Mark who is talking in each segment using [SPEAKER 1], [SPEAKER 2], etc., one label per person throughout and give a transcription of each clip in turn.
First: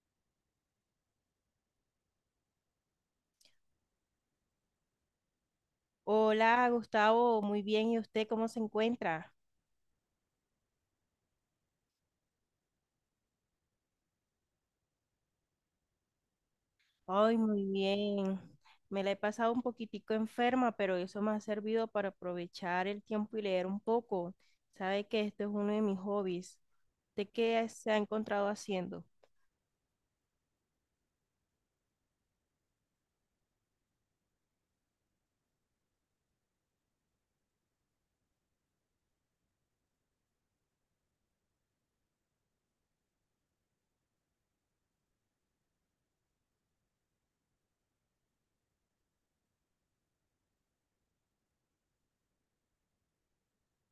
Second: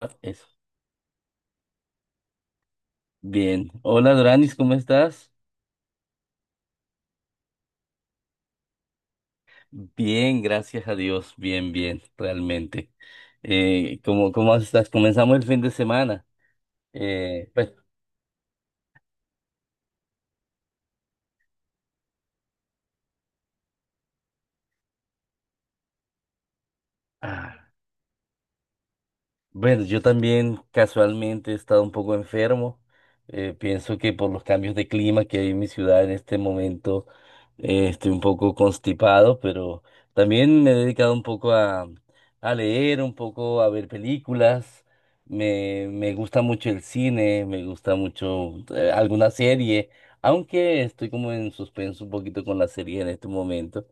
[SPEAKER 1] Ah, eso. Bien. Hola Doranis, ¿cómo estás?
[SPEAKER 2] Hola, Gustavo, muy bien. ¿Y usted cómo se encuentra?
[SPEAKER 1] Bien, gracias a Dios. Bien, bien, realmente. ¿Cómo estás? Comenzamos el fin de semana.
[SPEAKER 2] Ay, muy
[SPEAKER 1] Pues,
[SPEAKER 2] bien. Me la he pasado un poquitico enferma, pero eso me ha servido para aprovechar el tiempo y leer un poco. Sabe que esto es uno de mis hobbies. ¿De
[SPEAKER 1] ah,
[SPEAKER 2] qué se ha encontrado haciendo?
[SPEAKER 1] bueno, yo también casualmente he estado un poco enfermo. Pienso que por los cambios de clima que hay en mi ciudad en este momento, estoy un poco constipado, pero también me he dedicado un poco a leer, un poco a ver películas. Me gusta mucho el cine, me gusta mucho alguna serie, aunque estoy como en suspenso un poquito con la serie en este momento,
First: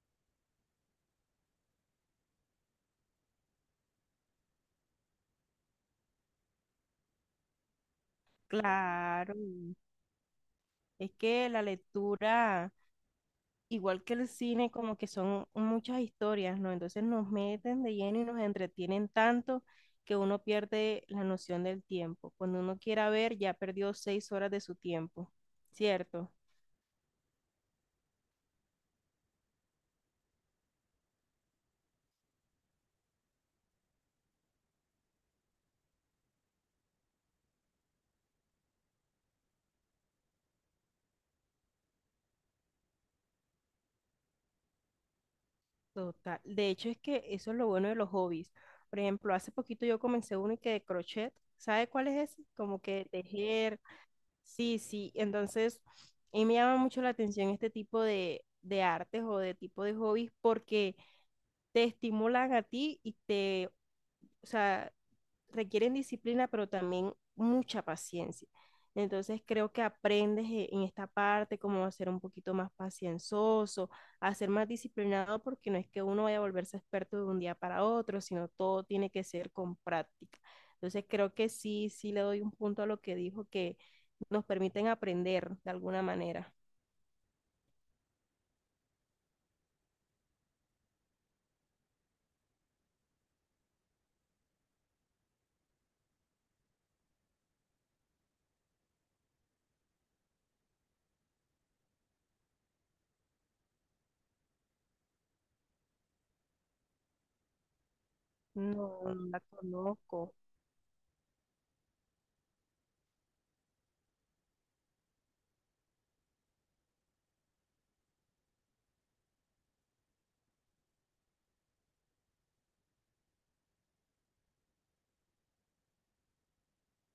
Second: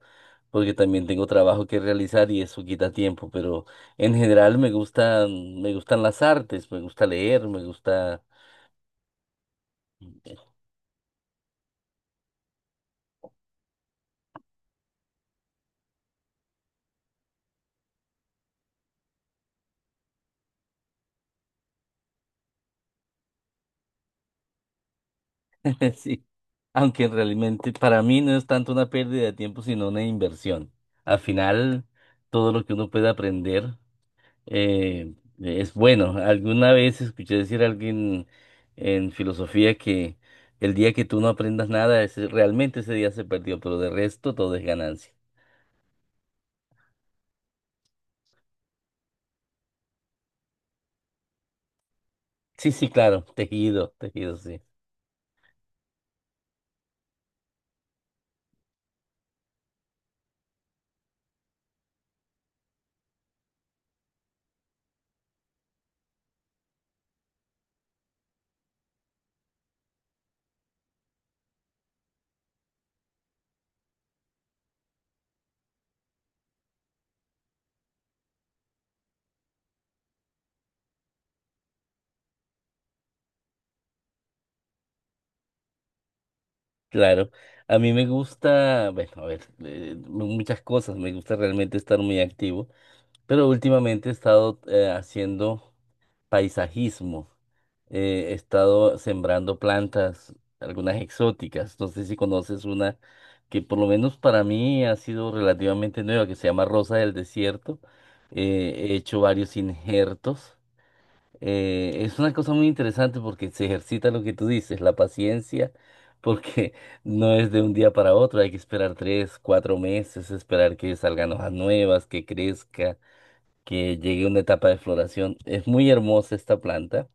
[SPEAKER 1] porque también tengo trabajo que realizar y eso quita tiempo, pero... En general me gustan las artes, me gusta leer, me gusta,
[SPEAKER 2] Claro, es que la lectura igual que el cine, como que son muchas historias, ¿no? Entonces nos meten de lleno y nos entretienen tanto que uno pierde la noción del tiempo. Cuando uno quiera ver, ya perdió 6 horas de su tiempo,
[SPEAKER 1] sí,
[SPEAKER 2] ¿cierto?
[SPEAKER 1] aunque realmente para mí no es tanto una pérdida de tiempo, sino una inversión. Al final, todo lo que uno puede aprender eh, es bueno. Alguna vez escuché decir a alguien en filosofía que el día que tú no aprendas nada, realmente ese día se perdió, pero de resto todo es ganancia.
[SPEAKER 2] Total. De hecho, es que eso es lo bueno de los hobbies. Por ejemplo, hace poquito yo comencé uno y que de crochet. ¿Sabe cuál es ese?
[SPEAKER 1] Sí,
[SPEAKER 2] Como
[SPEAKER 1] sí,
[SPEAKER 2] que
[SPEAKER 1] claro,
[SPEAKER 2] tejer.
[SPEAKER 1] tejido, tejido, sí.
[SPEAKER 2] Sí, sí. Entonces, y me llama mucho la atención este tipo de artes o de tipo de hobbies porque te estimulan a ti y te o sea, requieren disciplina, pero también mucha paciencia. Entonces creo que aprendes en esta parte cómo ser un poquito más pacienzoso, a ser más disciplinado, porque no es que uno vaya a volverse experto de un día para otro, sino todo tiene que ser con práctica. Entonces creo que sí, sí le doy un punto a lo que dijo, que nos permiten aprender de alguna manera.
[SPEAKER 1] Claro, a mí me gusta, bueno, a ver, muchas cosas, me gusta realmente estar muy activo, pero últimamente he estado haciendo paisajismo, he estado sembrando plantas, algunas exóticas, no sé si conoces una que por lo menos para mí ha sido relativamente nueva, que se llama Rosa del Desierto, he
[SPEAKER 2] No, no
[SPEAKER 1] hecho
[SPEAKER 2] la
[SPEAKER 1] varios
[SPEAKER 2] conozco.
[SPEAKER 1] injertos. Es una cosa muy interesante porque se ejercita lo que tú dices, la paciencia, porque no es de un día para otro, hay que esperar 3, 4 meses, esperar que salgan hojas nuevas, que crezca, que llegue una etapa de floración. Es muy hermosa esta planta,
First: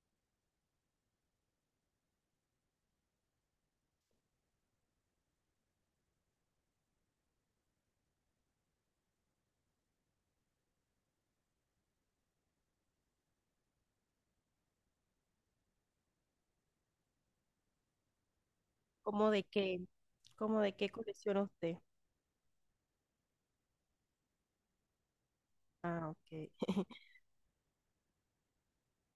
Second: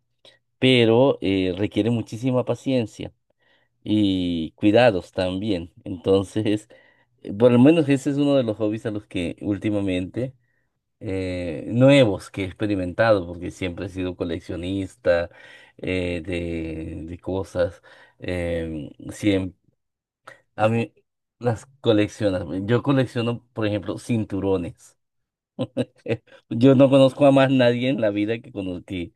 [SPEAKER 1] pero requiere muchísima paciencia y cuidados también. Entonces, por lo menos ese es uno de los hobbies a los que últimamente nuevos que he experimentado, porque siempre he sido coleccionista de cosas.
[SPEAKER 2] ¿Cómo de
[SPEAKER 1] Siempre,
[SPEAKER 2] qué? ¿Cómo
[SPEAKER 1] a
[SPEAKER 2] de qué
[SPEAKER 1] mí
[SPEAKER 2] colecciona
[SPEAKER 1] las
[SPEAKER 2] usted?
[SPEAKER 1] coleccionas. Yo colecciono, por ejemplo, cinturones.
[SPEAKER 2] Ah, ok.
[SPEAKER 1] Yo no conozco a más nadie en la vida que, cono- que,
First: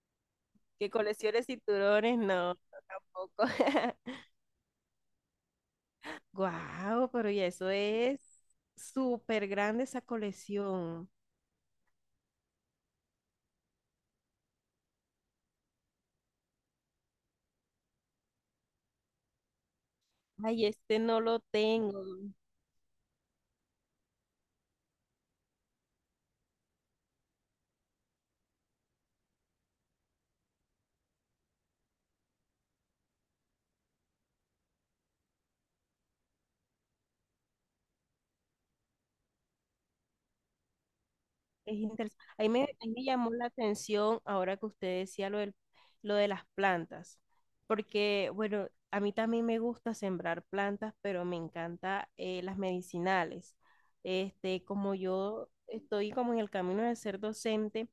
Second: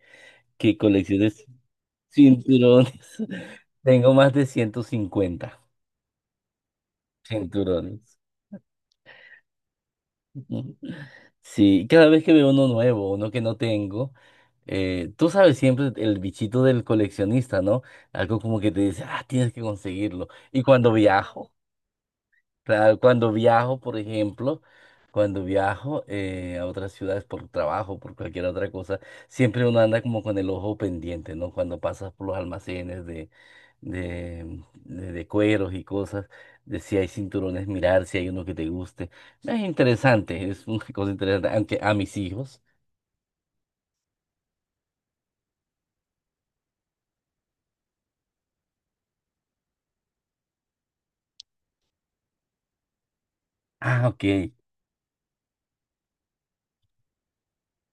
[SPEAKER 1] que
[SPEAKER 2] Que
[SPEAKER 1] coleccione
[SPEAKER 2] coleccione cinturones, no, no,
[SPEAKER 1] cinturones.
[SPEAKER 2] tampoco.
[SPEAKER 1] Tengo más de 150
[SPEAKER 2] Guau, pero ya eso
[SPEAKER 1] cinturones.
[SPEAKER 2] es súper grande esa colección.
[SPEAKER 1] Sí, cada vez que veo uno nuevo, uno que no tengo, tú sabes siempre el bichito del coleccionista, ¿no? Algo como que te dice, ah, tienes que conseguirlo. Y
[SPEAKER 2] Ay,
[SPEAKER 1] cuando
[SPEAKER 2] este no lo
[SPEAKER 1] viajo,
[SPEAKER 2] tengo.
[SPEAKER 1] claro, cuando viajo, por ejemplo, cuando viajo a otras ciudades por trabajo, por cualquier otra cosa, siempre uno anda como con el ojo pendiente, ¿no? Cuando pasas por los almacenes de cueros y cosas, de si hay cinturones, mirar si hay uno que te guste. Es interesante, es una cosa interesante,
[SPEAKER 2] Es
[SPEAKER 1] aunque a mis
[SPEAKER 2] interesante.
[SPEAKER 1] hijos,
[SPEAKER 2] Ahí me llamó la atención ahora que usted decía lo de las plantas, porque bueno, a mí también me gusta sembrar plantas, pero me encanta las medicinales.
[SPEAKER 1] ah, ok,
[SPEAKER 2] Este, como yo estoy como en el camino de ser docente,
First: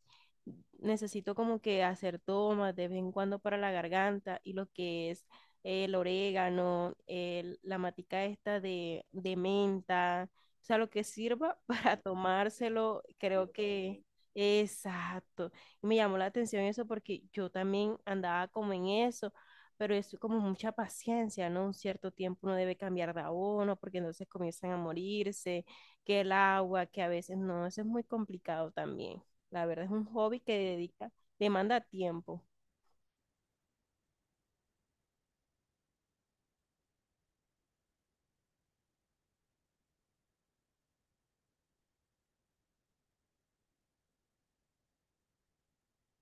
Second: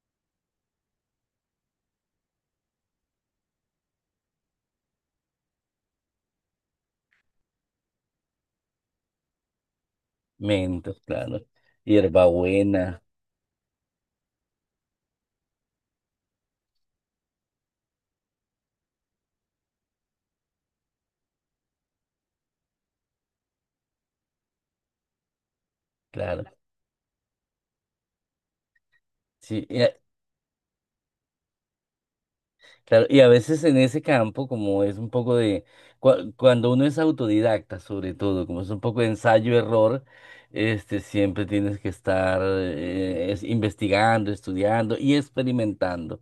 [SPEAKER 2] necesito como que hacer tomas de vez en cuando para la garganta y lo que es el orégano, la matica esta de menta o sea, lo
[SPEAKER 1] mentos,
[SPEAKER 2] que
[SPEAKER 1] claro,
[SPEAKER 2] sirva para
[SPEAKER 1] hierbabuena,
[SPEAKER 2] tomárselo, creo que... Exacto. Y me llamó la atención eso porque yo también andaba como en eso, pero es como mucha paciencia, ¿no? Un cierto tiempo uno debe cambiar de abono porque entonces comienzan a morirse, que el
[SPEAKER 1] claro.
[SPEAKER 2] agua, que a veces no, eso es muy complicado también.
[SPEAKER 1] Sí,
[SPEAKER 2] La verdad es un hobby que dedica, demanda tiempo.
[SPEAKER 1] Claro, y a veces en ese campo, como es un poco de, cuando uno es autodidacta sobre todo, como es un poco de ensayo-error, este, siempre tienes que estar investigando, estudiando y experimentando.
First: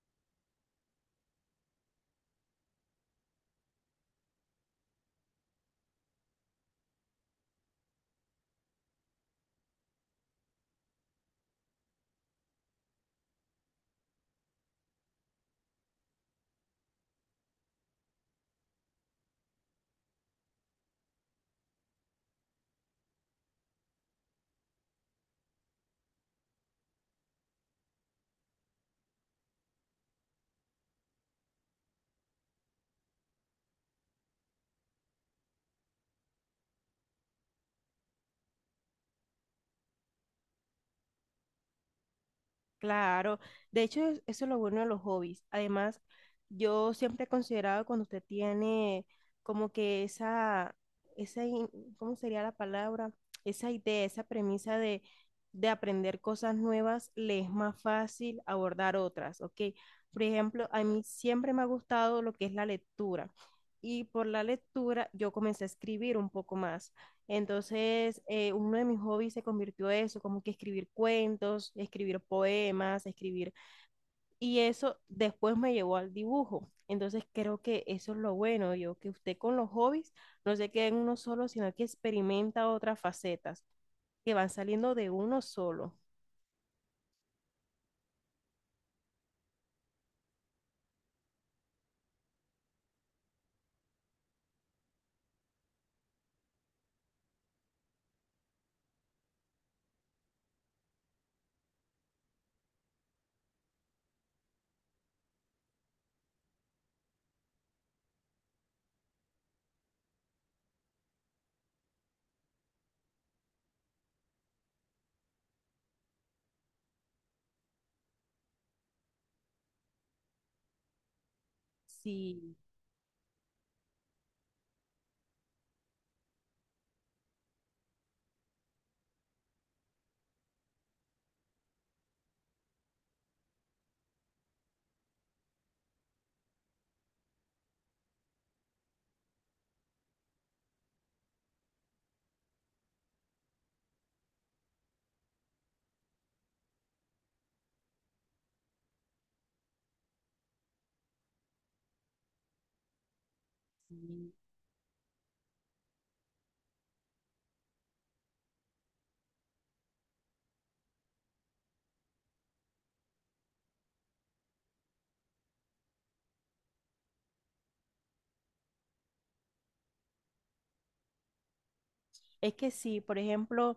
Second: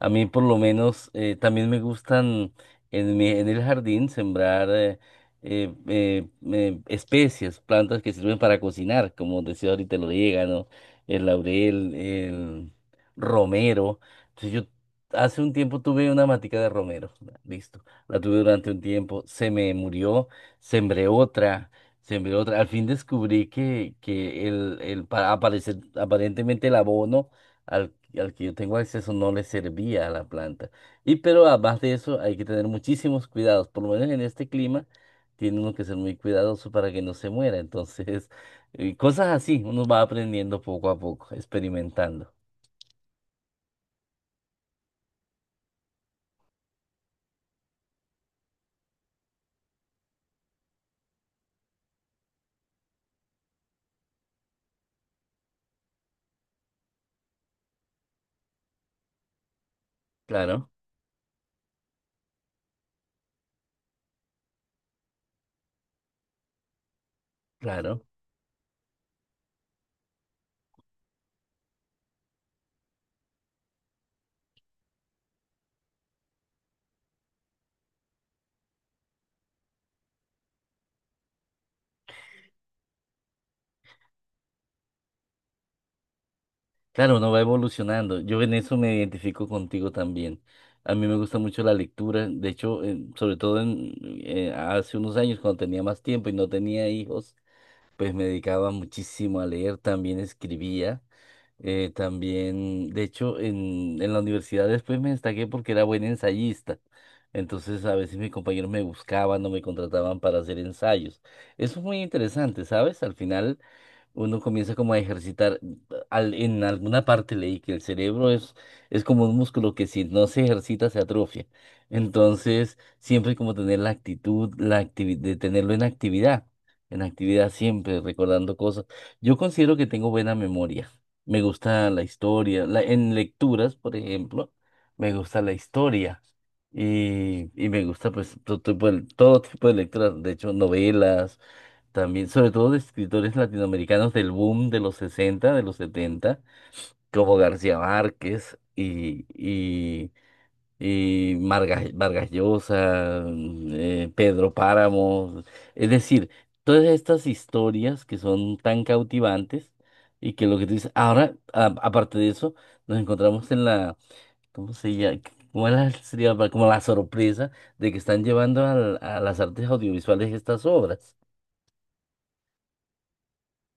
[SPEAKER 1] A mí por lo menos también me gustan en en el jardín sembrar especies, plantas que sirven para cocinar, como decía ahorita el orégano, el laurel, el romero. Entonces, Yo hace un tiempo tuve una matica de romero, ya, listo. La tuve durante un tiempo, se me murió, sembré otra, sembré otra. Al fin descubrí que el aparentemente el abono al, al que yo tengo acceso no le servía a la planta. Y pero además de eso hay que tener muchísimos cuidados, por lo menos en este clima tiene uno que ser muy cuidadoso para que no se muera. Entonces, cosas así, uno va aprendiendo poco a poco, experimentando.
[SPEAKER 2] Claro, de hecho eso es lo bueno de los hobbies. Además, yo siempre he considerado cuando usted tiene como que esa, esa, in- ¿cómo sería la palabra? Esa idea, esa premisa de aprender cosas nuevas, le es más fácil abordar otras, ¿ok? Por ejemplo,
[SPEAKER 1] Claro,
[SPEAKER 2] a mí siempre me ha gustado lo que es la lectura y por la lectura yo comencé a escribir un poco más.
[SPEAKER 1] claro.
[SPEAKER 2] Entonces, uno de mis hobbies se convirtió en eso, como que escribir cuentos, escribir poemas, escribir. Y eso después me llevó al dibujo. Entonces, creo que eso es lo bueno, yo, que usted con los hobbies no se queda en uno solo, sino que experimenta otras facetas que van saliendo de uno solo.
[SPEAKER 1] Claro, uno va evolucionando. Yo en eso me identifico contigo también. A mí me gusta mucho la lectura. De hecho, sobre todo hace unos años, cuando tenía más tiempo y no tenía hijos, pues me dedicaba muchísimo a leer. También escribía. También, de hecho, en la universidad después me destaqué porque era buen ensayista. Entonces, a veces mis compañeros me buscaban o me contrataban para hacer ensayos. Eso es muy interesante, ¿sabes? Al final, uno comienza como a ejercitar. En alguna parte leí que el cerebro es como un músculo que si no se ejercita se atrofia.
[SPEAKER 2] Sí,
[SPEAKER 1] Entonces, siempre como tener la actitud, de tenerlo en actividad siempre, recordando cosas. Yo considero que tengo buena memoria. Me gusta la historia. En lecturas, por ejemplo, me gusta la historia. Y me gusta pues todo tipo de lecturas. De hecho, novelas también, sobre todo de escritores latinoamericanos del boom de los 60 de los 70 como García Márquez y, Vargas Llosa,
[SPEAKER 2] sí.
[SPEAKER 1] Pedro Páramo, es decir, todas estas historias que son tan cautivantes y que lo que tú dices, ahora, aparte de eso, nos encontramos en la, ¿cómo se llama? ¿ Sería como la sorpresa de que están llevando a las artes audiovisuales estas obras.
[SPEAKER 2] Es que sí, por ejemplo,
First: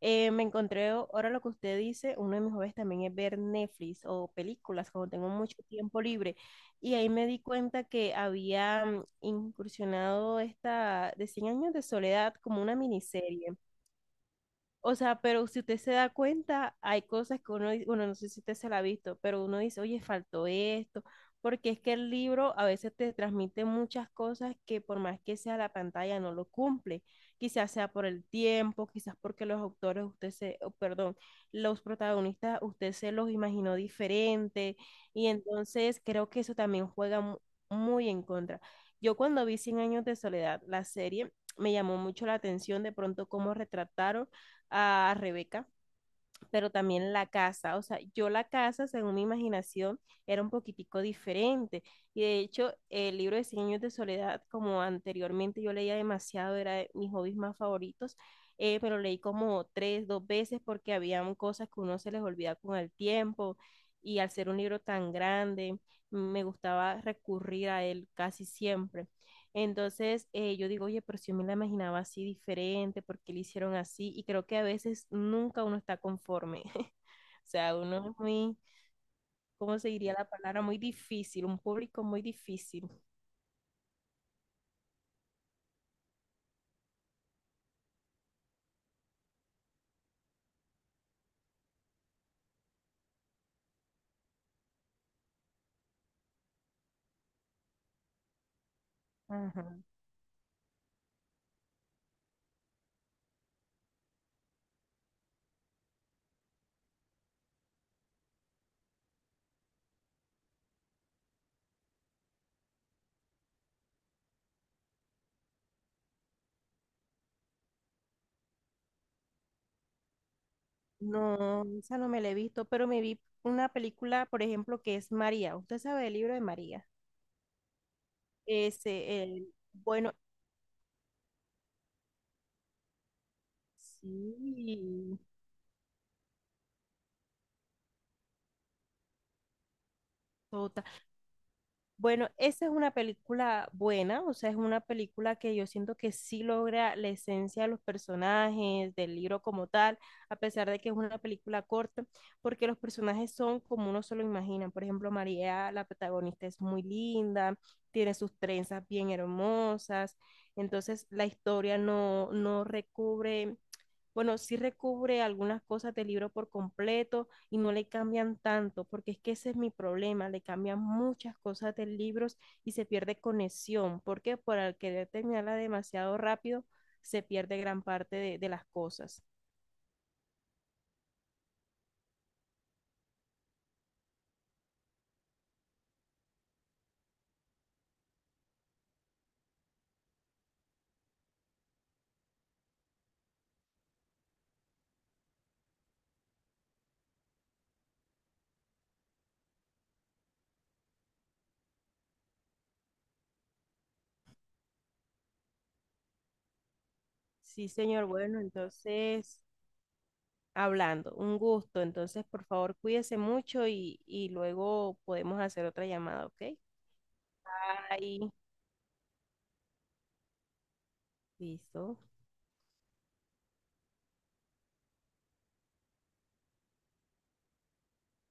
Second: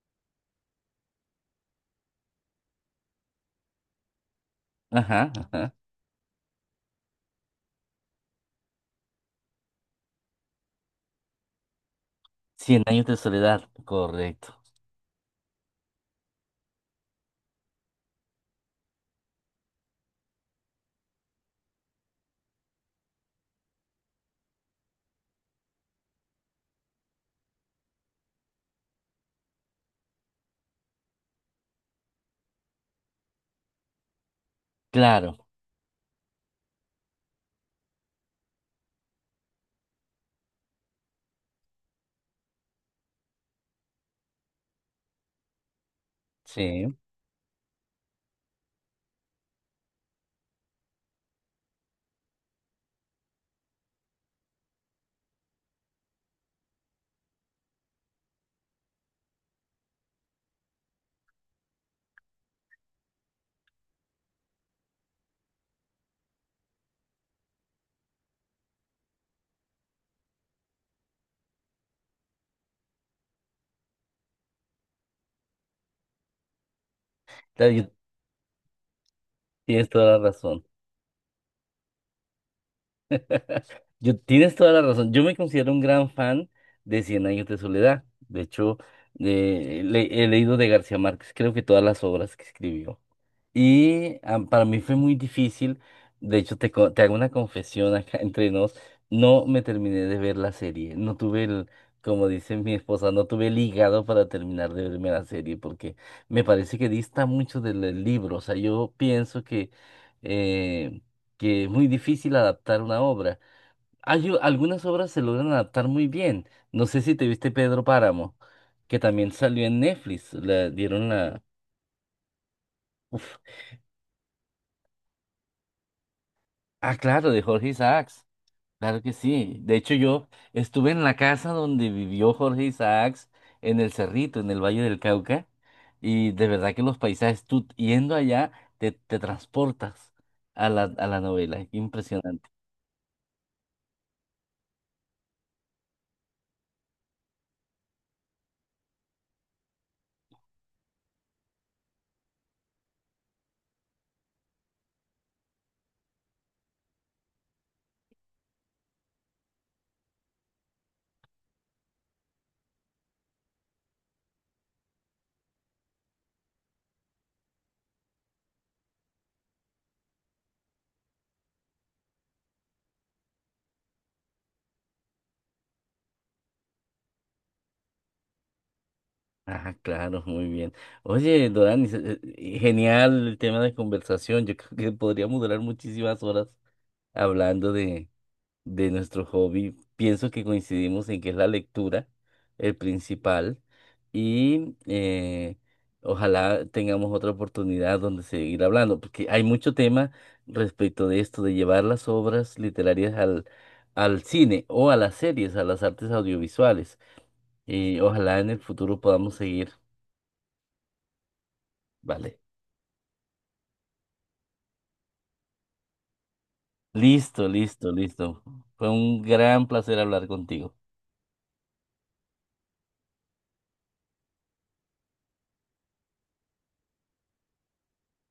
[SPEAKER 2] eh, me encontré, ahora lo que usted dice, uno de mis hobbies también es ver Netflix o películas cuando tengo
[SPEAKER 1] Ajá,
[SPEAKER 2] mucho
[SPEAKER 1] ajá.
[SPEAKER 2] tiempo libre. Y ahí me di cuenta que había incursionado esta de Cien años de soledad como una
[SPEAKER 1] Cien años de
[SPEAKER 2] miniserie.
[SPEAKER 1] soledad, correcto.
[SPEAKER 2] O sea, pero si usted se da cuenta, hay cosas que uno, bueno, no sé si usted se la ha visto, pero uno dice, oye, faltó esto, porque es que el libro a veces te transmite muchas cosas que por más que sea la pantalla no lo cumple. Quizás sea por el tiempo, quizás porque los autores, perdón, los protagonistas, usted se los imaginó diferente, y
[SPEAKER 1] Claro,
[SPEAKER 2] entonces creo que eso también juega muy en contra. Yo cuando vi Cien años de soledad, la serie, me llamó mucho la atención de pronto cómo retrataron a Rebeca, pero
[SPEAKER 1] sí,
[SPEAKER 2] también la casa. O sea, yo la casa, según mi imaginación, era un poquitico diferente. Y de hecho, el libro de 100 años de soledad, como anteriormente yo leía demasiado, era de mis hobbies más favoritos, pero leí como tres, dos veces porque habían cosas que uno se les olvida con el tiempo. Y al ser un libro tan grande, me gustaba recurrir a él casi siempre. Entonces, yo digo, oye, pero si yo me la imaginaba así diferente, ¿por qué le hicieron así? Y creo que a veces nunca uno está conforme. O
[SPEAKER 1] claro,
[SPEAKER 2] sea, uno es muy, ¿cómo se
[SPEAKER 1] tienes
[SPEAKER 2] diría
[SPEAKER 1] toda la
[SPEAKER 2] la palabra?
[SPEAKER 1] razón.
[SPEAKER 2] Muy difícil, un público muy difícil.
[SPEAKER 1] Yo, tienes toda la razón. Yo me considero un gran fan de Cien Años de Soledad. De hecho, he leído de García Márquez, creo que todas las obras que escribió. Y ah, para mí fue muy difícil. De hecho, te hago una confesión acá entre nos. No me
[SPEAKER 2] Ajá.
[SPEAKER 1] terminé de ver la serie. No tuve como dice mi esposa, no tuve el hígado para terminar de verme la serie porque me parece que dista mucho del libro. O sea, yo pienso eh, que es muy difícil adaptar una obra. Hay algunas obras se logran adaptar muy bien. No sé si te viste Pedro Páramo, que también salió en Netflix. Le dieron la...
[SPEAKER 2] No, esa no me la he visto, pero me vi
[SPEAKER 1] Uf.
[SPEAKER 2] una película, por ejemplo, que es María. ¿Usted sabe el libro de María?
[SPEAKER 1] Ah, claro, de Jorge Isaacs. Claro que
[SPEAKER 2] Ese, el,
[SPEAKER 1] sí. De hecho,
[SPEAKER 2] bueno,
[SPEAKER 1] yo estuve en la casa donde vivió Jorge Isaacs, en el Cerrito, en el
[SPEAKER 2] sí,
[SPEAKER 1] Valle del Cauca, y de verdad que los paisajes, tú yendo allá, te transportas a
[SPEAKER 2] total.
[SPEAKER 1] a la novela.
[SPEAKER 2] Bueno,
[SPEAKER 1] Impresionante.
[SPEAKER 2] esa es una película buena, o sea, es una película que yo siento que sí logra la esencia de los personajes, del libro como tal, a pesar de que es una película corta, porque los personajes son como uno se lo imagina. Por ejemplo, María, la protagonista, es muy linda, tiene sus trenzas bien hermosas, entonces la historia no, no recubre bueno, sí recubre algunas cosas del libro por completo y no le cambian tanto, porque es que ese es mi problema, le cambian muchas cosas del libro y se pierde conexión, porque por al querer terminarla demasiado rápido, se pierde gran parte de las cosas.
[SPEAKER 1] Ah, claro, muy bien. Oye, Dorani, genial el tema de conversación. Yo creo que podríamos durar muchísimas horas hablando de nuestro hobby. Pienso que coincidimos en que es la lectura el principal y ojalá tengamos otra oportunidad donde seguir hablando, porque hay mucho tema respecto de esto, de llevar las obras literarias al cine o a las series, a las artes audiovisuales.
[SPEAKER 2] Sí,
[SPEAKER 1] Y
[SPEAKER 2] señor,
[SPEAKER 1] ojalá
[SPEAKER 2] bueno,
[SPEAKER 1] en el futuro podamos
[SPEAKER 2] entonces,
[SPEAKER 1] seguir.
[SPEAKER 2] hablando, un gusto, entonces,
[SPEAKER 1] Vale.
[SPEAKER 2] por favor, cuídese mucho y luego podemos hacer otra llamada, ¿ok?
[SPEAKER 1] Listo, listo,
[SPEAKER 2] Ahí,
[SPEAKER 1] listo. Fue un gran placer hablar contigo.
[SPEAKER 2] listo.